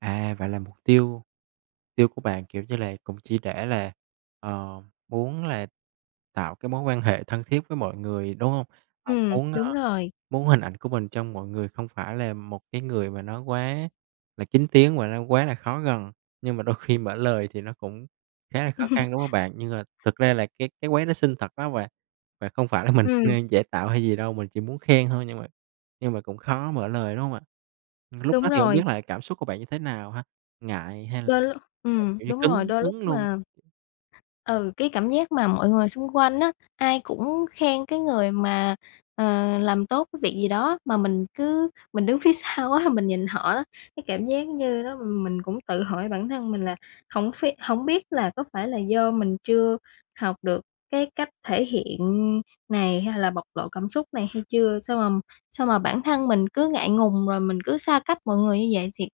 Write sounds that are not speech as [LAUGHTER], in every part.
À, vậy là mục tiêu tiêu của bạn, kiểu như là, cũng chỉ để là, ờ, muốn là tạo cái mối quan hệ thân thiết với mọi người, đúng hông? À, Ừm, muốn, a, đúng rồi. muốn hình ảnh của mình trong mọi người không phải là một cái người mà nó quá là kín tiếng và nó quá là khó gần, nhưng mà đôi khi mở lời thì nó cũng khá là khó [CHUCKLES] khăn, đúng hông bạn? Nhưng, ờ, thực ra là cái cái quán đó xinh thật, phải hông bạn? Và không phải là mình Ừm. đang giả tạo hay gì đâu, mình chỉ muốn khen thôi nhưng mà nhưng mà cũng khó mở lời, đúng không ạ? Lúc đó Đúng thì hổng biết rồi. là cảm xúc của bạn như thế nào ha, ngại hay là Đôi l hay là, ừm, kiểu như, đúng rồi, cứng đôi lúc cứng luôn? mà Ừ, cái cảm giác mà mọi người xung quanh á, ai cũng khen cái người mà, ờ, làm tốt cái việc gì đó mà mình cứ mình đứng phía sau á là mình nhìn họ á, cái cảm giác như đó mình cũng tự hỏi bản thân mình là hổng ph hổng biết là có phải là do mình chưa học được cái cách thể hiện này hay là bộc lộ cảm xúc này hay chưa? Sao mà sao mà bản thân mình cứ ngại ngùng rồi mình cứ xa cách mọi người như vậy? Thiệt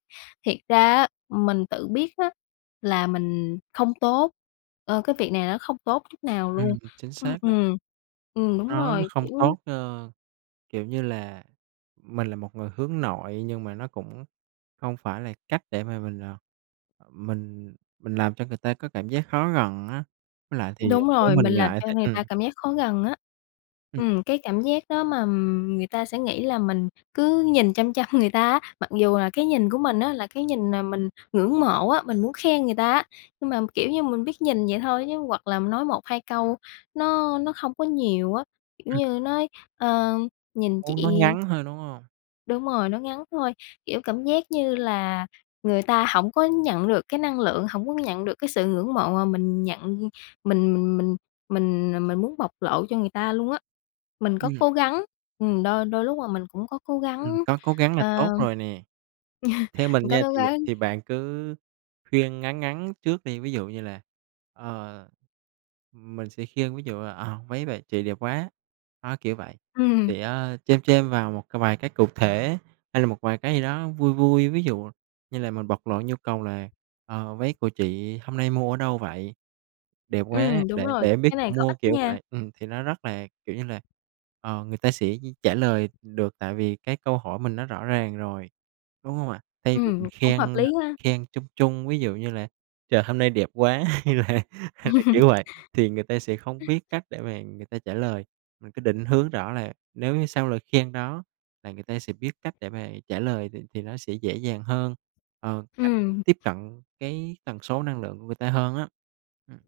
thiệt ra á, mình tự biết á là mình không tốt, ờ, cái việc này nó không tốt chút nào luôn. Ừm, chính Ừm, xác đó. ừm. Ừm, đúng Nó nó rồi, không kiểu tốt, ơ, kiểu như là, mình là một người hướng nội nhưng mà nó cũng hông phải là cách để mà mình, à, à, mình mình làm cho người ta có cảm giác khó gần á, với lại thì, à, Đúng nếu rồi, mình mình làm ngại th cho người ừm. ta cảm giác khó gần á. Ừm. Ừm, cái cảm giác đó mà, ừm, người ta sẽ nghĩ là mình cứ nhìn chăm chăm người ta á, mặc dù là cái nhìn của mình á là cái nhìn mà mình ngưỡng mộ á, mình muốn khen người ta á. Nhưng mà, kiểu như, mình biết nhìn vậy thôi chứ, hoặc là nói 1-2 câu nó nó không có nhiều á, kiểu Ừm. như nói, ờ, "nhìn Muốn nó chị" ngắn hơn, đúng hông? Đúng rồi, nó ngắn thôi, kiểu, cảm giác như là người ta hổng có nhận được cái năng lượng, hổng có nhận được cái sự ngưỡng mộ mà mình nhận mình mình mình mình, à, mình muốn bộc lộ cho người ta luôn á. Mình có Ừm. cố gắng, ừm, đôi đôi lúc là mình cũng có cố Ừm, gắng, có cố gắng là à, tốt rồi nè. Theo [CHUCKLES] mình mình có nha, cố thì, ờ, gắng. thì bạn cứ khuyên ngắn ngắn trước đi, ví dụ như là, ờ, mình sẽ khuyên ví dụ là, ờ, "Váy bà chị đẹp quá!", đó, kiểu vậy. Ừm. Thì á chêm chêm vào một c vài cái cụ thể hay là một vài cái gì đó vui vui, ví dụ như là mình bộc lộ nhu cầu là, ờ, "Váy của chị hôm nay mua ở đâu vậy? Đẹp quá, Ừm, đúng để để rồi, em biết cái chỗ này có mua", ích kiểu nha. vậy. Ừm, thì nó rất là, kiểu như là, ờ, người ta sẽ trả lời được tại vì cái câu hỏi mình nó rõ ràng rồi, đúng hông ạ? Thay vì Ừm, mình cũng khen, hợp ơ, lý ha. khen chung chung, ví dụ như là "Trời hôm nay đẹp quá!" hay là hay là [LAUGHS] kiểu vậy, thì người ta sẽ không biết cách để mà người ta trả lời, mình cứ định hướng rõ là nếu như sau lời khen đó là người ta sẽ biết cách để mà trả lời thì thì nó sẽ dễ dàng hơn, ờ, cách Ừm. tiếp cận cái tần số năng lượng người ta hơn á. Ừm.